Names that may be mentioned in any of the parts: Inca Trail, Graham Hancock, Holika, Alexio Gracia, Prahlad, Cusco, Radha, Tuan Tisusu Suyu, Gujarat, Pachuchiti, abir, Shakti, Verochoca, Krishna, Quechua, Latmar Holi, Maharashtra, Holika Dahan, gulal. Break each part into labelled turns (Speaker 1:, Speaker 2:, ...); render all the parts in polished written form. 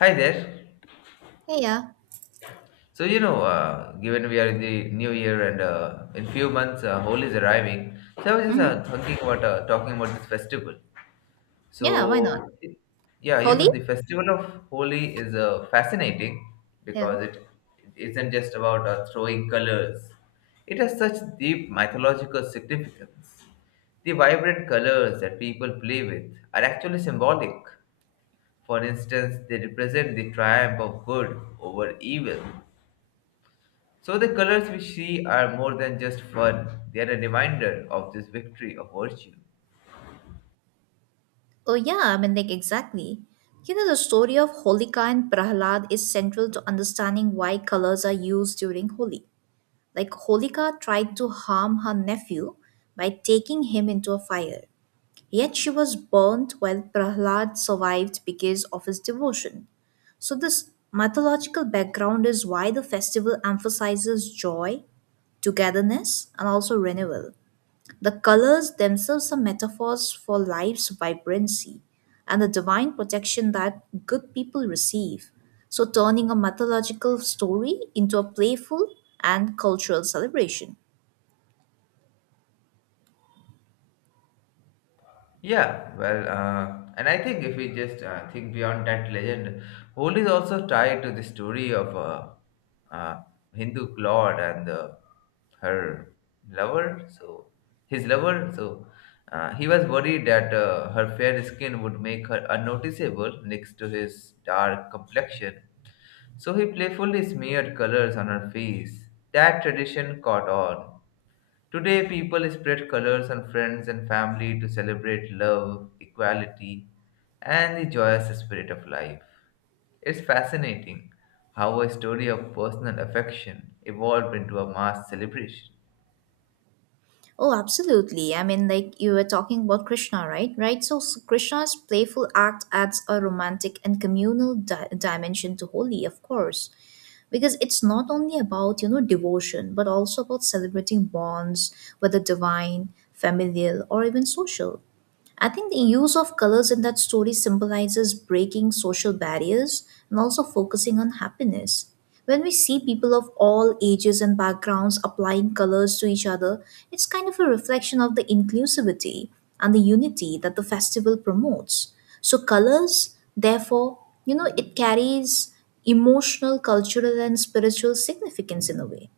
Speaker 1: Hi there.
Speaker 2: Hey, yeah.
Speaker 1: Given we are in the new year and in few months Holi is arriving, so I was just
Speaker 2: Mm-hmm.
Speaker 1: thinking about talking about this festival.
Speaker 2: Yeah, why not?
Speaker 1: So
Speaker 2: Holi?
Speaker 1: the festival of Holi is fascinating
Speaker 2: Yeah.
Speaker 1: because it isn't just about throwing colors. It has such deep mythological significance. The vibrant colors that people play with are actually symbolic. For instance, they represent the triumph of good over evil. So the colors we see are more than just fun, they are a reminder of this victory of virtue.
Speaker 2: Oh, yeah, exactly. You know, the story of Holika and Prahlad is central to understanding why colors are used during Holi. Holika tried to harm her nephew by taking him into a fire. Yet she was burnt while Prahlad survived because of his devotion. So, this mythological background is why the festival emphasizes joy, togetherness, and also renewal. The colors themselves are metaphors for life's vibrancy and the divine protection that good people receive. So, turning a mythological story into a playful and cultural celebration.
Speaker 1: And I think if we just think beyond that legend, Holi is also tied to the story of a uh, uh, Hindu lord and her lover. So his lover. So he was worried that her fair skin would make her unnoticeable next to his dark complexion. So he playfully smeared colors on her face. That tradition caught on. Today, people spread colors on friends and family to celebrate love, equality, and the joyous spirit of life. It's fascinating how a story of personal affection evolved into a mass celebration.
Speaker 2: Oh, absolutely. I mean, like you were talking about Krishna, right? Right. So, Krishna's playful act adds a romantic and communal dimension to Holi, of course, because it's not only about devotion but also about celebrating bonds, whether divine, familial, or even social. I think the use of colors in that story symbolizes breaking social barriers and also focusing on happiness. When we see people of all ages and backgrounds applying colors to each other, it's kind of a reflection of the inclusivity and the unity that the festival promotes. So, colors, therefore, it carries emotional, cultural, and spiritual significance in a way.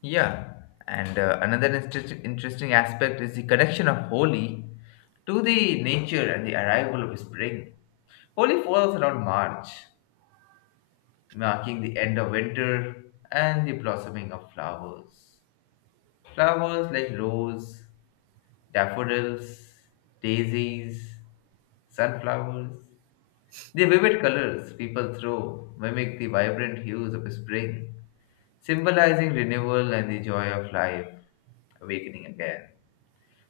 Speaker 1: Yeah, and Another interesting aspect is the connection of Holi to the nature and the arrival of spring. Holi falls around March, marking the end of winter and the blossoming of flowers. Flowers like rose, daffodils, daisies, sunflowers. The vivid colors people throw mimic the vibrant hues of spring, symbolizing renewal and the joy of life awakening again.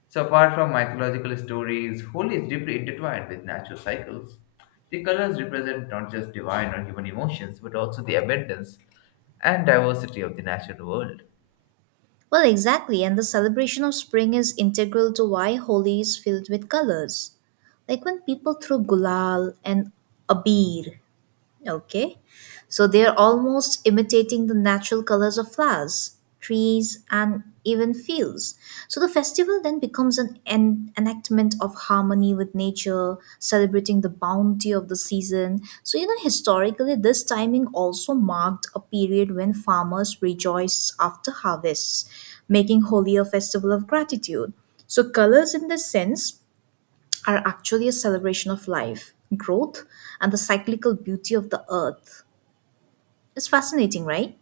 Speaker 1: So, apart from mythological stories, Holi is deeply intertwined with natural cycles. The colors represent not just divine or human emotions, but also the abundance and diversity of the natural world.
Speaker 2: Well, exactly, and the celebration of spring is integral to why Holi is filled with colors. Like when people throw gulal and abir. Okay. So they are almost imitating the natural colors of flowers, trees, and even fields. So the festival then becomes an enactment of harmony with nature, celebrating the bounty of the season. So, you know, historically, this timing also marked a period when farmers rejoice after harvests, making Holi a festival of gratitude. So, colors in this sense are actually a celebration of life, growth, and the cyclical beauty of the earth. It's fascinating, right?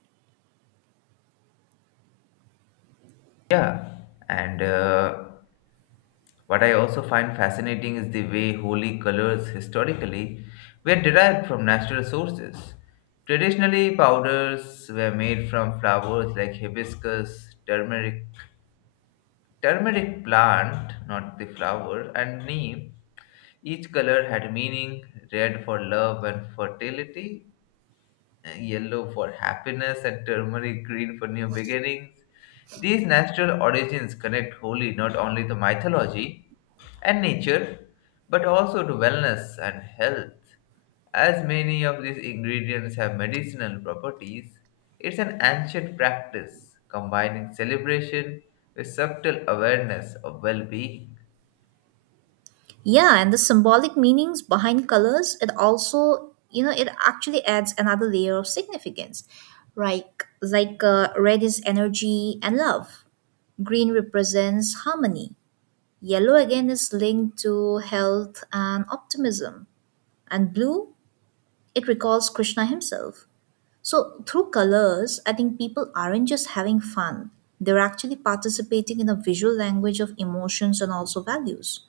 Speaker 1: Yeah, and What I also find fascinating is the way holy colors historically were derived from natural sources. Traditionally, powders were made from flowers like hibiscus, turmeric plant, not the flower, and neem. Each color had meaning, red for love and fertility, yellow for happiness, and turmeric green for new beginnings. These natural origins connect wholly not only to mythology and nature, but also to wellness and health. As many of these ingredients have medicinal properties, it's an ancient practice combining celebration with subtle awareness of well being.
Speaker 2: Yeah, and the symbolic meanings behind colors, it also, you know, it actually adds another layer of significance. Like red is energy and love. Green represents harmony. Yellow again is linked to health and optimism. And blue, it recalls Krishna himself. So, through colors, I think people aren't just having fun, they're actually participating in a visual language of emotions and also values.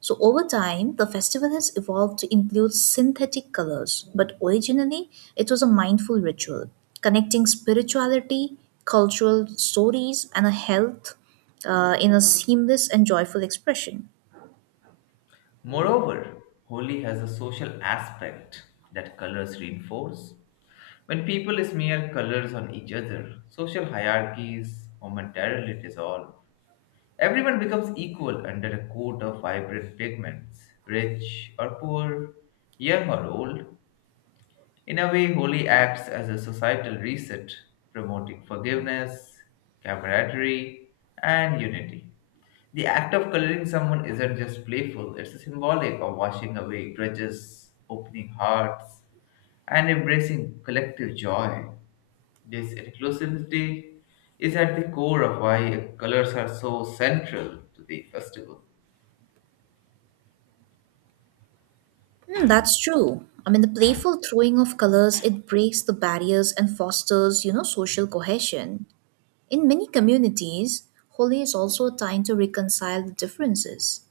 Speaker 2: So, over time, the festival has evolved to include synthetic colors, but originally, it was a mindful ritual connecting spirituality, cultural stories, and a health in a seamless and joyful expression.
Speaker 1: Moreover, Holi has a social aspect that colors reinforce. When people smear colors on each other, social hierarchies momentarily dissolve. Everyone becomes equal under a coat of vibrant pigments, rich or poor, young or old. In a way, Holi acts as a societal reset, promoting forgiveness, camaraderie, and unity. The act of coloring someone isn't just playful, it's symbolic of washing away grudges, opening hearts, and embracing collective joy. This inclusivity is at the core of why colors are so central to the festival.
Speaker 2: Hmm, that's true. I mean, the playful throwing of colors, it breaks the barriers and fosters, you know, social cohesion. In many communities, Holi is also a time to reconcile the differences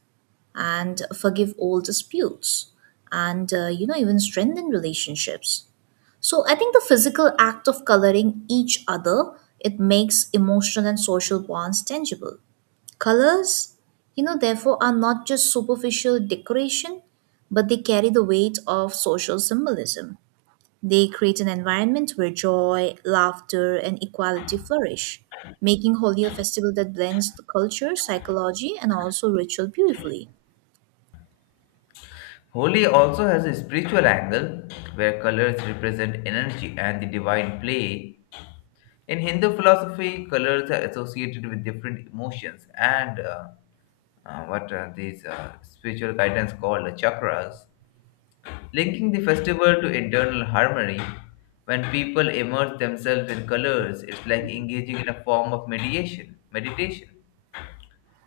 Speaker 2: and forgive old disputes, and you know, even strengthen relationships. So I think the physical act of coloring each other, it makes emotional and social bonds tangible. Colors, you know, therefore are not just superficial decoration, but they carry the weight of social symbolism. They create an environment where joy, laughter, and equality flourish, making Holi a festival that blends the culture, psychology, and also ritual beautifully.
Speaker 1: Holi also has a spiritual angle where colors represent energy and the divine play. In Hindu philosophy, colors are associated with different emotions and what these spiritual guidance called the chakras, linking the festival to internal harmony. When people immerse themselves in colors, it's like engaging in a form of meditation.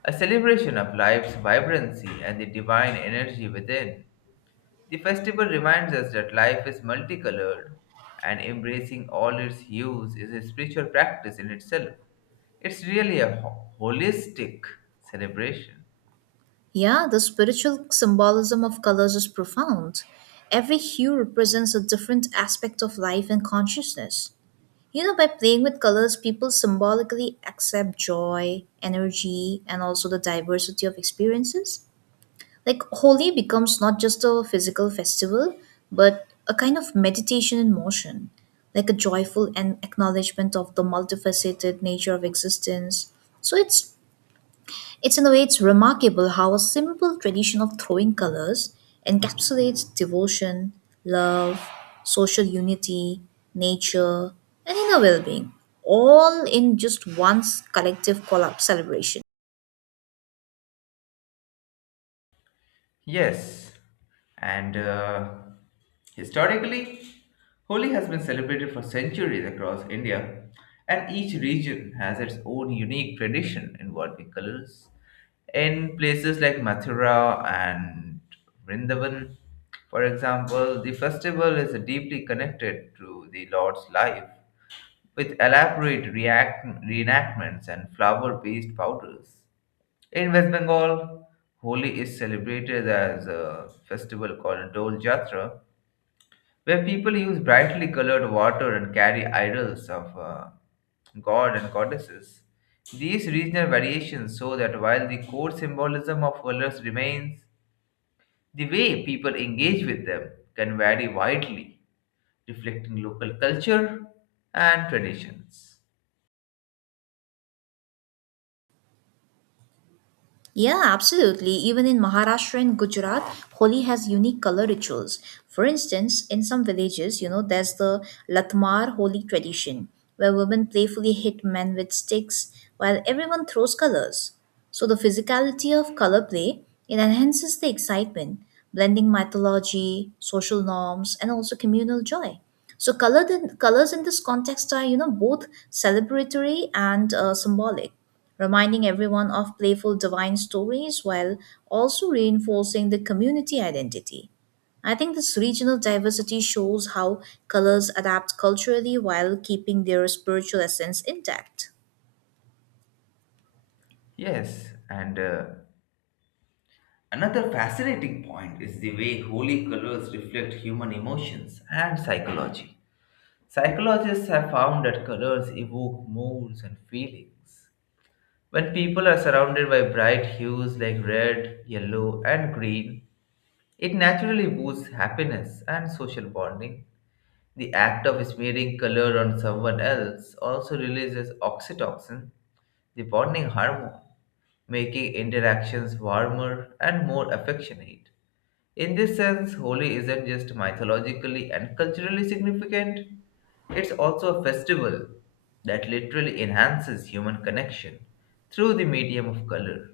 Speaker 1: A celebration of life's vibrancy and the divine energy within. The festival reminds us that life is multicolored, and embracing all its hues is a spiritual practice in itself. It's really a holistic celebration.
Speaker 2: Yeah, the spiritual symbolism of colors is profound. Every hue represents a different aspect of life and consciousness. You know, by playing with colors, people symbolically accept joy, energy, and also the diversity of experiences. Like Holi becomes not just a physical festival, but a kind of meditation in motion, like a joyful and acknowledgement of the multifaceted nature of existence. So it's in a way it's remarkable how a simple tradition of throwing colors encapsulates devotion, love, social unity, nature, and inner well-being, all in just one collective collab celebration.
Speaker 1: Yes, and Historically, Holi has been celebrated for centuries across India, and each region has its own unique tradition involving colors. In places like Mathura and Vrindavan, for example, the festival is deeply connected to the Lord's life, with elaborate reenactments and flower based powders. In West Bengal, Holi is celebrated as a festival called Dol Jatra, where people use brightly colored water and carry idols of god and goddesses. These regional variations show that while the core symbolism of colors remains, the way people engage with them can vary widely, reflecting local culture and traditions.
Speaker 2: Yeah, absolutely. Even in Maharashtra and Gujarat, Holi has unique color rituals. For instance, in some villages, you know, there's the Latmar Holi tradition, where women playfully hit men with sticks while everyone throws colors. So the physicality of color play, it enhances the excitement, blending mythology, social norms, and also communal joy. So colors in this context are, you know, both celebratory and symbolic, reminding everyone of playful divine stories while also reinforcing the community identity. I think this regional diversity shows how colors adapt culturally while keeping their spiritual essence intact.
Speaker 1: Yes, and Another fascinating point is the way holy colors reflect human emotions and psychology. Psychologists have found that colors evoke moods and feelings. When people are surrounded by bright hues like red, yellow, and green, it naturally boosts happiness and social bonding. The act of smearing color on someone else also releases oxytocin, the bonding hormone, making interactions warmer and more affectionate. In this sense, Holi isn't just mythologically and culturally significant, it's also a festival that literally enhances human connection through the medium of color.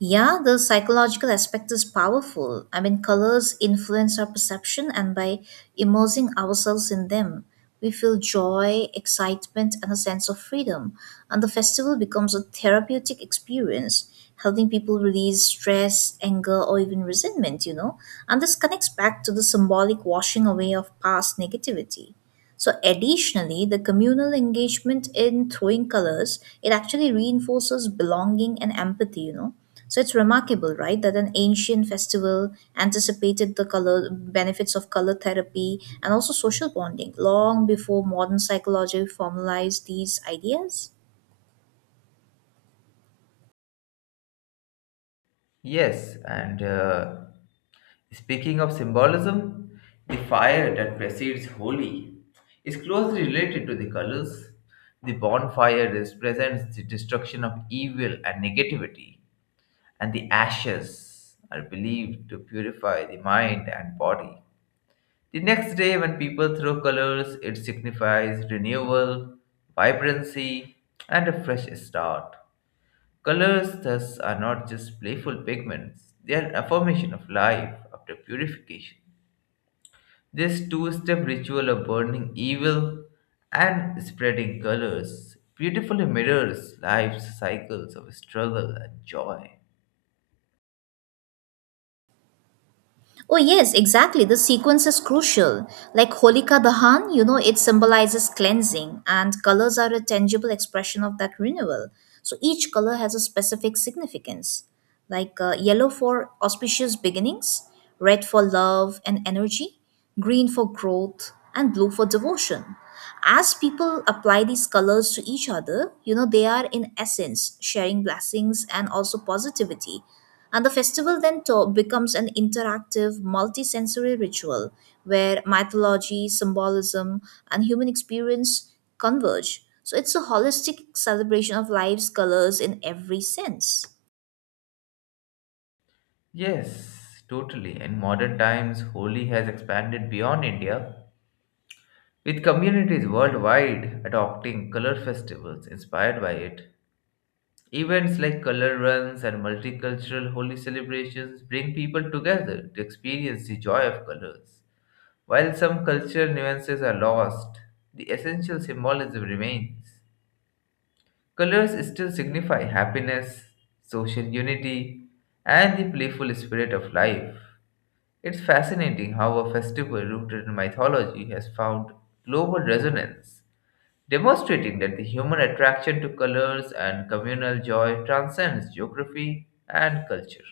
Speaker 2: Yeah, the psychological aspect is powerful. I mean, colors influence our perception, and by immersing ourselves in them, we feel joy, excitement, and a sense of freedom. And the festival becomes a therapeutic experience, helping people release stress, anger, or even resentment, you know. And this connects back to the symbolic washing away of past negativity. So additionally, the communal engagement in throwing colors, it actually reinforces belonging and empathy, you know, so it's remarkable, right, that an ancient festival anticipated the color benefits of color therapy and also social bonding long before modern psychology formalized these ideas.
Speaker 1: Yes, and Speaking of symbolism, the fire that precedes Holi is closely related to the colors. The bonfire represents the destruction of evil and negativity, and the ashes are believed to purify the mind and body. The next day, when people throw colors, it signifies renewal, vibrancy, and a fresh start. Colors, thus, are not just playful pigments, they are an affirmation of life after purification. This two step ritual of burning evil and spreading colors beautifully mirrors life's cycles of struggle and joy.
Speaker 2: Oh yes, exactly. The sequence is crucial. Like Holika Dahan, you know, it symbolizes cleansing, and colors are a tangible expression of that renewal. So each color has a specific significance, like yellow for auspicious beginnings, red for love and energy, green for growth, and blue for devotion. As people apply these colors to each other, you know, they are in essence sharing blessings and also positivity. And the festival then becomes an interactive, multi-sensory ritual where mythology, symbolism, and human experience converge. So it's a holistic celebration of life's colors in every sense.
Speaker 1: Yes, totally. In modern times, Holi has expanded beyond India with communities worldwide adopting color festivals inspired by it. Events like color runs and multicultural holy celebrations bring people together to experience the joy of colors. While some cultural nuances are lost, the essential symbolism remains. Colors still signify happiness, social unity, and the playful spirit of life. It's fascinating how a festival rooted in mythology has found global resonance, demonstrating that the human attraction to colors and communal joy transcends geography and culture.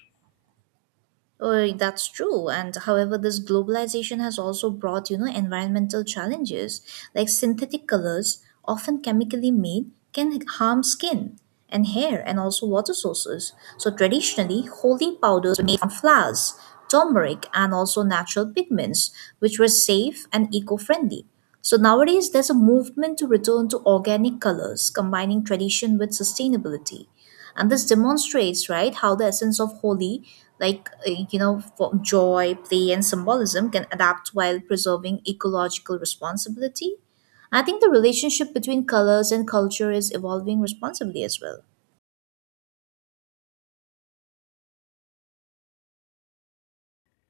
Speaker 2: That's true. And however, this globalization has also brought, you know, environmental challenges, like synthetic colors, often chemically made, can harm skin and hair and also water sources. So traditionally, holy powders were made from flowers, turmeric, and also natural pigments, which were safe and eco-friendly. So nowadays, there's a movement to return to organic colors, combining tradition with sustainability. And this demonstrates, right, how the essence of holy, you know, for joy, play, and symbolism can adapt while preserving ecological responsibility. I think the relationship between colors and culture is evolving responsibly as well.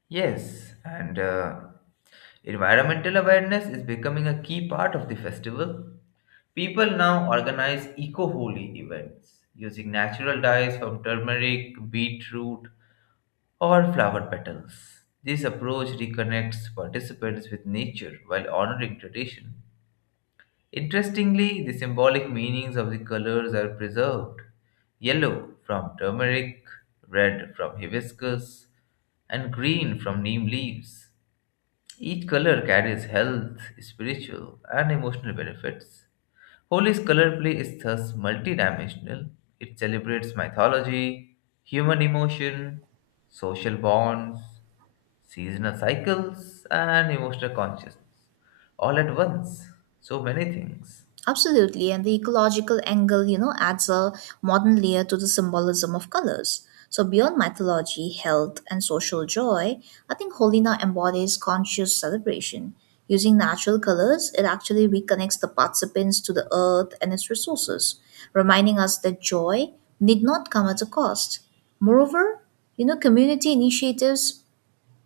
Speaker 1: Yes, and Environmental awareness is becoming a key part of the festival. People now organize eco holi events using natural dyes from turmeric, beetroot, or flower petals. This approach reconnects participants with nature while honoring tradition. Interestingly, the symbolic meanings of the colors are preserved. Yellow from turmeric, red from hibiscus, and green from neem leaves. Each color carries health, spiritual, and emotional benefits. Holi's color play is thus multidimensional. It celebrates mythology, human emotion, social bonds, seasonal cycles, and emotional consciousness all at once. So many things.
Speaker 2: Absolutely, and the ecological angle, you know, adds a modern layer to the symbolism of colors. So beyond mythology, health, and social joy, I think Holina embodies conscious celebration. Using natural colors, it actually reconnects the participants to the earth and its resources, reminding us that joy need not come at a cost. Moreover, you know, community initiatives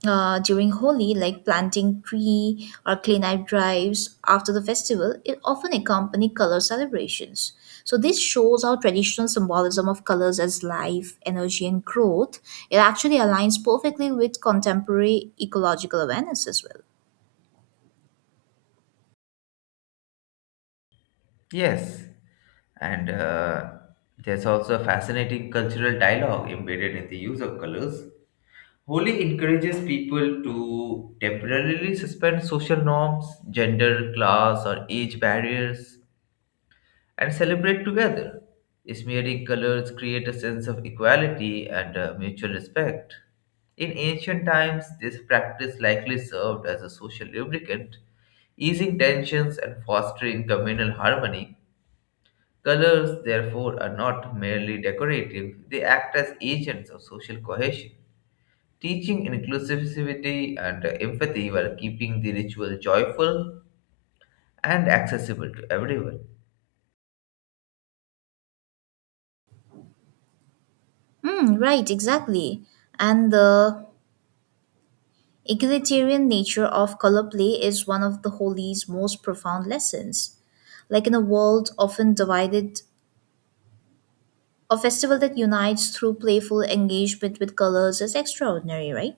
Speaker 2: during Holi, like planting tree or clean up drives after the festival, it often accompany color celebrations. So this shows how traditional symbolism of colors as life, energy, and growth, it actually aligns perfectly with contemporary ecological awareness as well.
Speaker 1: Yes, and There's also a fascinating cultural dialogue embedded in the use of colors. Holi encourages people to temporarily suspend social norms, gender, class, or age barriers, and celebrate together. Smearing colors create a sense of equality and mutual respect. In ancient times, this practice likely served as a social lubricant, easing tensions and fostering communal harmony. Colors, therefore, are not merely decorative, they act as agents of social cohesion, teaching inclusivity and empathy while keeping the ritual joyful and accessible to everyone.
Speaker 2: Hmm, right, exactly. And the egalitarian nature of color play is one of the Holi's most profound lessons. Like, in a world often divided, a festival that unites through playful engagement with colors is extraordinary, right?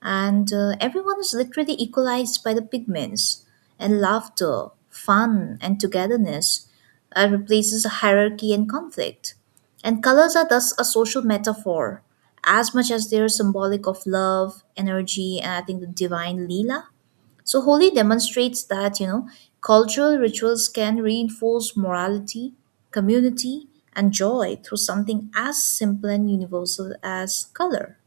Speaker 2: And everyone is literally equalized by the pigments, and laughter, fun, and togetherness replaces hierarchy and conflict. And colors are thus a social metaphor, as much as they are symbolic of love, energy, and I think the divine leela. So Holi demonstrates that, you know, cultural rituals can reinforce morality, community, and joy through something as simple and universal as color.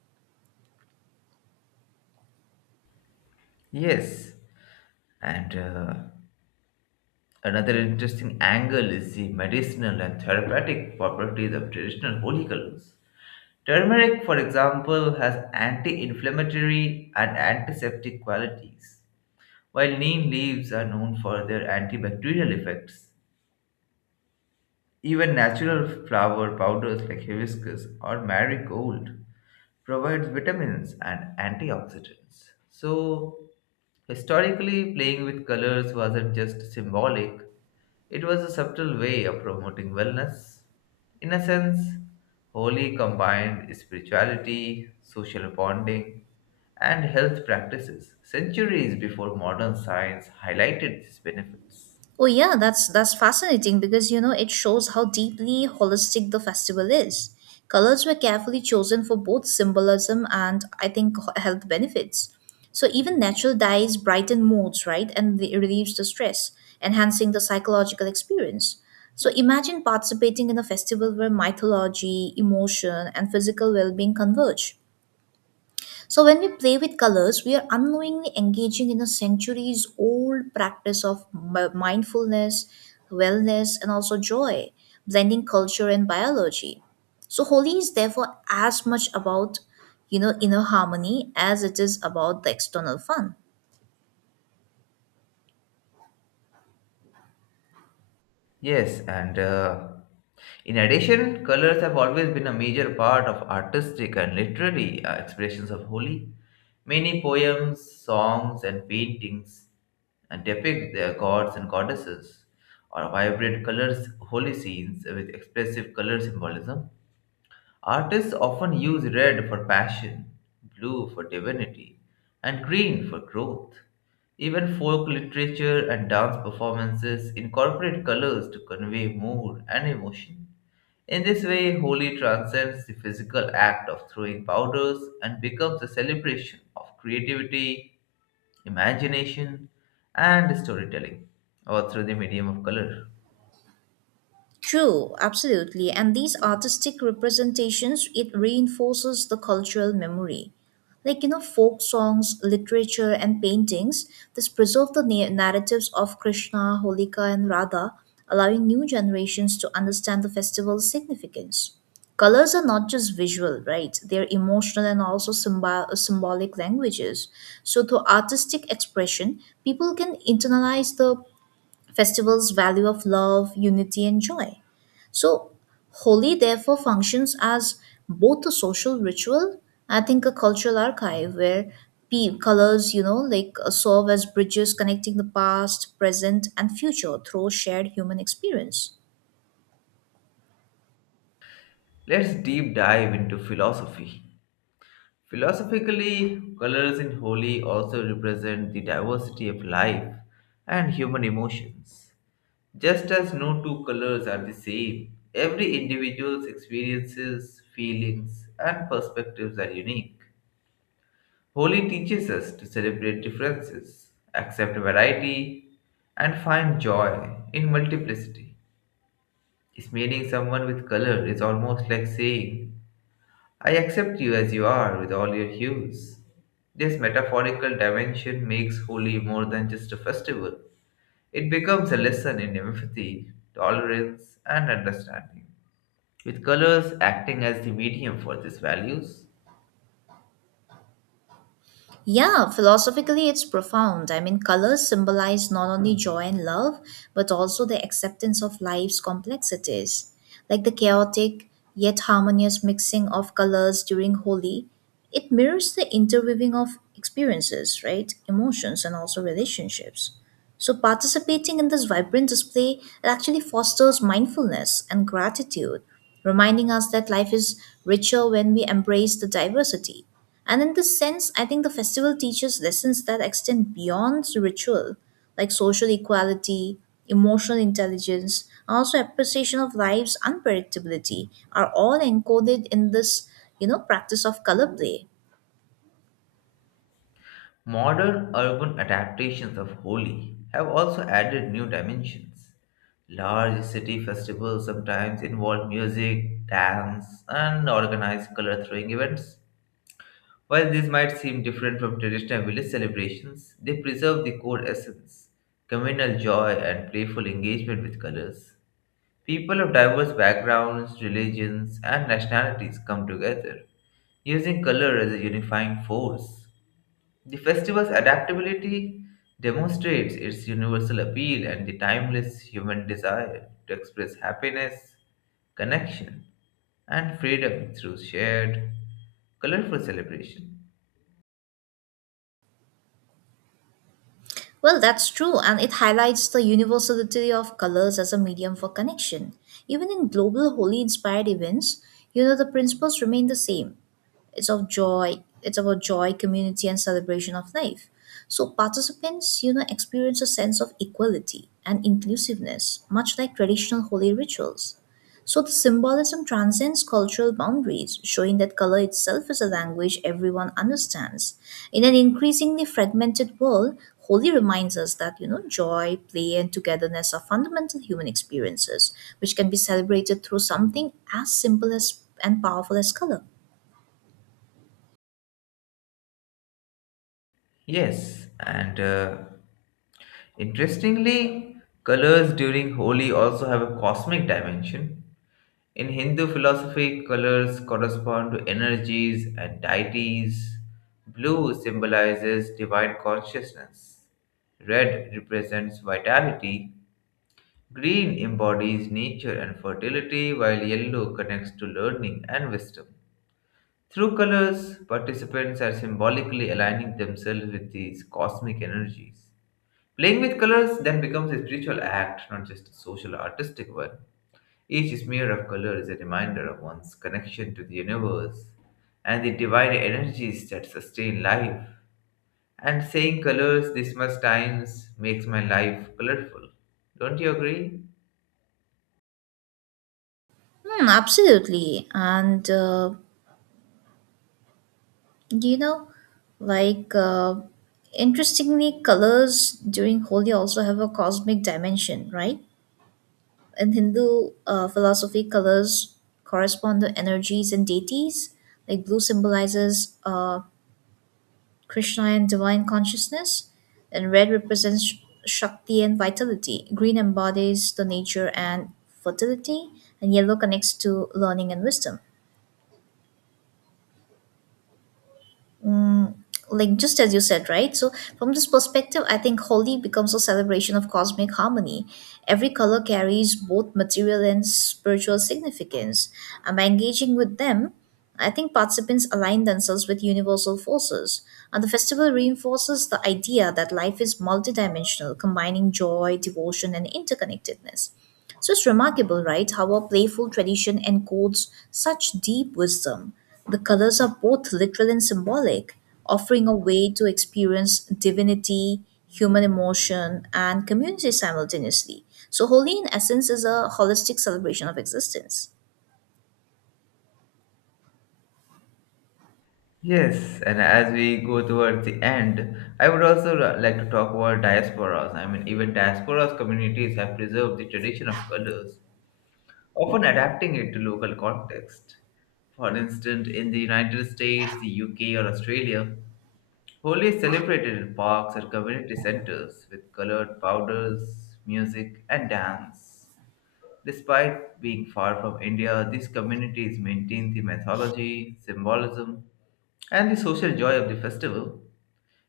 Speaker 1: Yes, and Another interesting angle is the medicinal and therapeutic properties of traditional holy colors. Turmeric, for example, has anti inflammatory and antiseptic qualities, while neem leaves are known for their antibacterial effects. Even natural flower powders like hibiscus or marigold provides vitamins and antioxidants. So, historically, playing with colors wasn't just symbolic, it was a subtle way of promoting wellness. In a sense, Holi combined spirituality, social bonding, and health practices centuries before modern science highlighted these benefits.
Speaker 2: Oh yeah, that's fascinating, because you know it shows how deeply holistic the festival is. Colors were carefully chosen for both symbolism and I think health benefits. So even natural dyes brighten moods, right, and relieves the stress, enhancing the psychological experience. So imagine participating in a festival where mythology, emotion, and physical well-being converge. So, when we play with colors, we are unknowingly engaging in a centuries old practice of mindfulness, wellness, and also joy, blending culture and biology. So, Holi is therefore as much about, you know, inner harmony as it is about the external fun.
Speaker 1: Yes, and In addition, colors have always been a major part of artistic and literary expressions of Holi. Many poems, songs, and paintings depict their gods and goddesses or vibrant colors, holy scenes with expressive color symbolism. Artists often use red for passion, blue for divinity, and green for growth. Even folk literature and dance performances incorporate colors to convey mood and emotion. In this way, Holi transcends the physical act of throwing powders and becomes a celebration of creativity, imagination, and storytelling, or through the medium of color.
Speaker 2: True, absolutely. And these artistic representations, it reinforces the cultural memory. Like, you know, folk songs, literature, and paintings, this preserve the narratives of Krishna, Holika, and Radha, allowing new generations to understand the festival's significance. Colors are not just visual, right? They're emotional and also symbolic languages. So, through artistic expression, people can internalize the festival's value of love, unity, and joy. So, Holi therefore functions as both a social ritual, I think a cultural archive where colors, you know, serve as bridges connecting the past, present, and future through shared human experience.
Speaker 1: Let's deep dive into philosophy. Philosophically, colors in Holi also represent the diversity of life and human emotions. Just as no two colors are the same, every individual's experiences, feelings, and perspectives are unique. Holi teaches us to celebrate differences, accept variety, and find joy in multiplicity. Smearing someone with color is almost like saying, I accept you as you are with all your hues. This metaphorical dimension makes Holi more than just a festival. It becomes a lesson in empathy, tolerance, and understanding. With colors acting as the medium for these values,
Speaker 2: Yeah, philosophically, it's profound. I mean, colors symbolize not only joy and love, but also the acceptance of life's complexities. Like the chaotic yet harmonious mixing of colors during Holi, it mirrors the interweaving of experiences, right? Emotions and also relationships. So, participating in this vibrant display actually fosters mindfulness and gratitude, reminding us that life is richer when we embrace the diversity. And in this sense, I think the festival teaches lessons that extend beyond ritual, like social equality, emotional intelligence, and also appreciation of life's unpredictability are all encoded in this, you know, practice of color play.
Speaker 1: modern urban adaptations of Holi have also added new dimensions. Large city festivals sometimes involve music, dance, and organized color throwing events. While these might seem different from traditional village celebrations, they preserve the core essence, communal joy and playful engagement with colors. People of diverse backgrounds, religions, and nationalities come together, using color as a unifying force. The festival's adaptability demonstrates its universal appeal and the timeless human desire to express happiness, connection, and freedom through shared, colorful celebration.
Speaker 2: Well, that's true, and it highlights the universality of colors as a medium for connection. Even in global holy inspired events, the principles remain the same. It's of joy. It's about joy, community, and celebration of life. So participants, experience a sense of equality and inclusiveness, much like traditional holy rituals. So the symbolism transcends cultural boundaries, showing that color itself is a language everyone understands. In an increasingly fragmented world, Holi reminds us that, joy, play, and togetherness are fundamental human experiences, which can be celebrated through something as simple as and powerful as color.
Speaker 1: Yes, and Interestingly, colors during Holi also have a cosmic dimension. In Hindu philosophy, colors correspond to energies and deities. Blue symbolizes divine consciousness. Red represents vitality. Green embodies nature and fertility, while yellow connects to learning and wisdom. Through colors, participants are symbolically aligning themselves with these cosmic energies. Playing with colors then becomes a spiritual act, not just a social or artistic one. Each smear of color is a reminder of one's connection to the universe and the divine energies that sustain life. And saying colors this much times makes my life colorful. Don't you agree?
Speaker 2: Hmm, absolutely. And, you know, like, Interestingly, colors during Holi also have a cosmic dimension, right? In Hindu philosophy, colors correspond to energies and deities. Like, blue symbolizes Krishna and divine consciousness, and red represents Shakti and vitality. Green embodies the nature and fertility, and yellow connects to learning and wisdom. mm, like just as you said, right? So from this perspective, I think Holi becomes a celebration of cosmic harmony. Every color carries both material and spiritual significance, and by engaging with them, I think participants align themselves with universal forces. And the festival reinforces the idea that life is multidimensional, combining joy, devotion, and interconnectedness. So it's remarkable, right, how a playful tradition encodes such deep wisdom. The colors are both literal and symbolic, offering a way to experience divinity, human emotion, and community simultaneously. So, Holi, in essence, is a holistic celebration of existence.
Speaker 1: Yes, and as we go towards the end, I would also like to talk about diasporas. I mean, even diasporas communities have preserved the tradition of colors, often adapting it to local context. For instance, in the United States, the UK, or Australia, Holi is celebrated in parks or community centers with colored powders, music, and dance. Despite being far from India, these communities maintain the mythology, symbolism, and the social joy of the festival.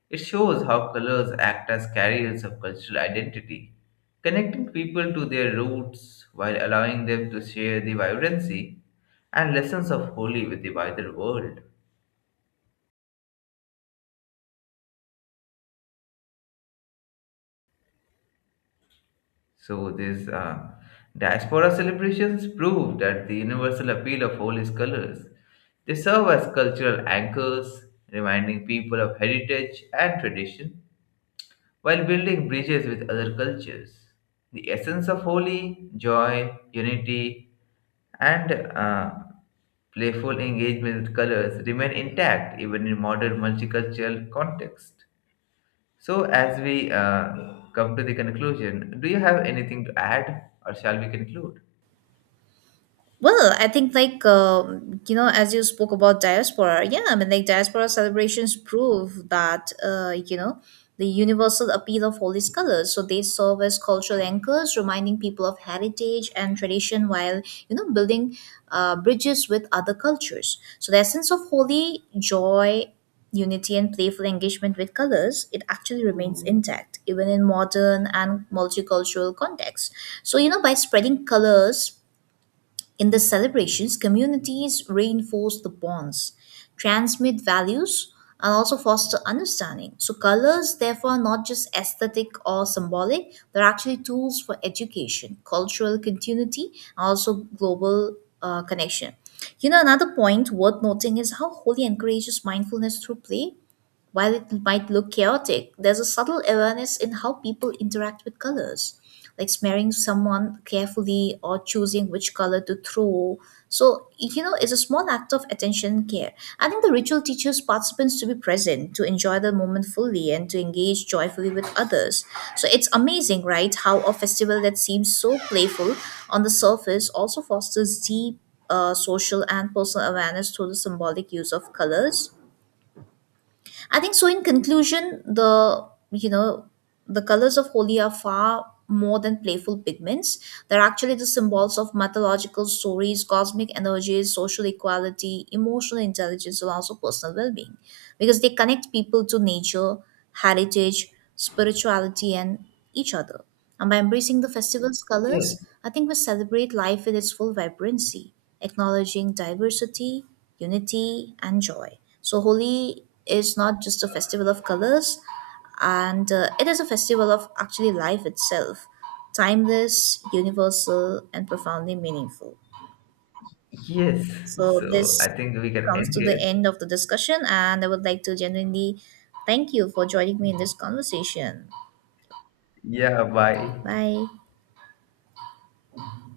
Speaker 1: It shows how colors act as carriers of cultural identity, connecting people to their roots while allowing them to share the vibrancy and lessons of Holi with the wider world. So, these diaspora celebrations prove that the universal appeal of Holi's colors. They serve as cultural anchors, reminding people of heritage and tradition while building bridges with other cultures. The essence of holy, joy, unity, and playful engagement with colors remain intact even in modern multicultural context. So, as we come to the conclusion, do you have anything to add, or shall we conclude?
Speaker 2: Well, I think as you spoke about diaspora, yeah, I mean like diaspora celebrations prove that the universal appeal of all these colors. So they serve as cultural anchors, reminding people of heritage and tradition while building bridges with other cultures. So the essence of holy joy, unity, and playful engagement with colors it actually remains intact even in modern and multicultural contexts. So by spreading colors in the celebrations, communities reinforce the bonds, transmit values, and also foster understanding. So, colors, therefore, are not just aesthetic or symbolic, they're actually tools for education, cultural continuity, and also global connection. You know, another point worth noting is how Holi encourages mindfulness through play. While it might look chaotic, there's a subtle awareness in how people interact with colors, like smearing someone carefully or choosing which color to throw. So, you know, it's a small act of attention and care. I think the ritual teaches participants to be present, to enjoy the moment fully, and to engage joyfully with others. So, it's amazing, right, how a festival that seems so playful on the surface also fosters deep social and personal awareness through the symbolic use of colors. I think so. In conclusion, the you know the colors of Holi are far more than playful pigments. They're actually the symbols of mythological stories, cosmic energies, social equality, emotional intelligence, and also personal well-being, because they connect people to nature, heritage, spirituality, and each other. And by embracing the festival's colors,
Speaker 1: Yes.
Speaker 2: I think we celebrate life with its full vibrancy, acknowledging diversity, unity, and joy. So, Holi is not just a festival of colors, and it is a festival of actually life itself, timeless, universal, and profoundly meaningful.
Speaker 1: Yes.
Speaker 2: So,
Speaker 1: So,
Speaker 2: this
Speaker 1: I think we can
Speaker 2: comes
Speaker 1: end
Speaker 2: to the
Speaker 1: here.
Speaker 2: end of the discussion, and I would like to genuinely thank you for joining me in this conversation.
Speaker 1: Yeah. Bye.
Speaker 2: Bye.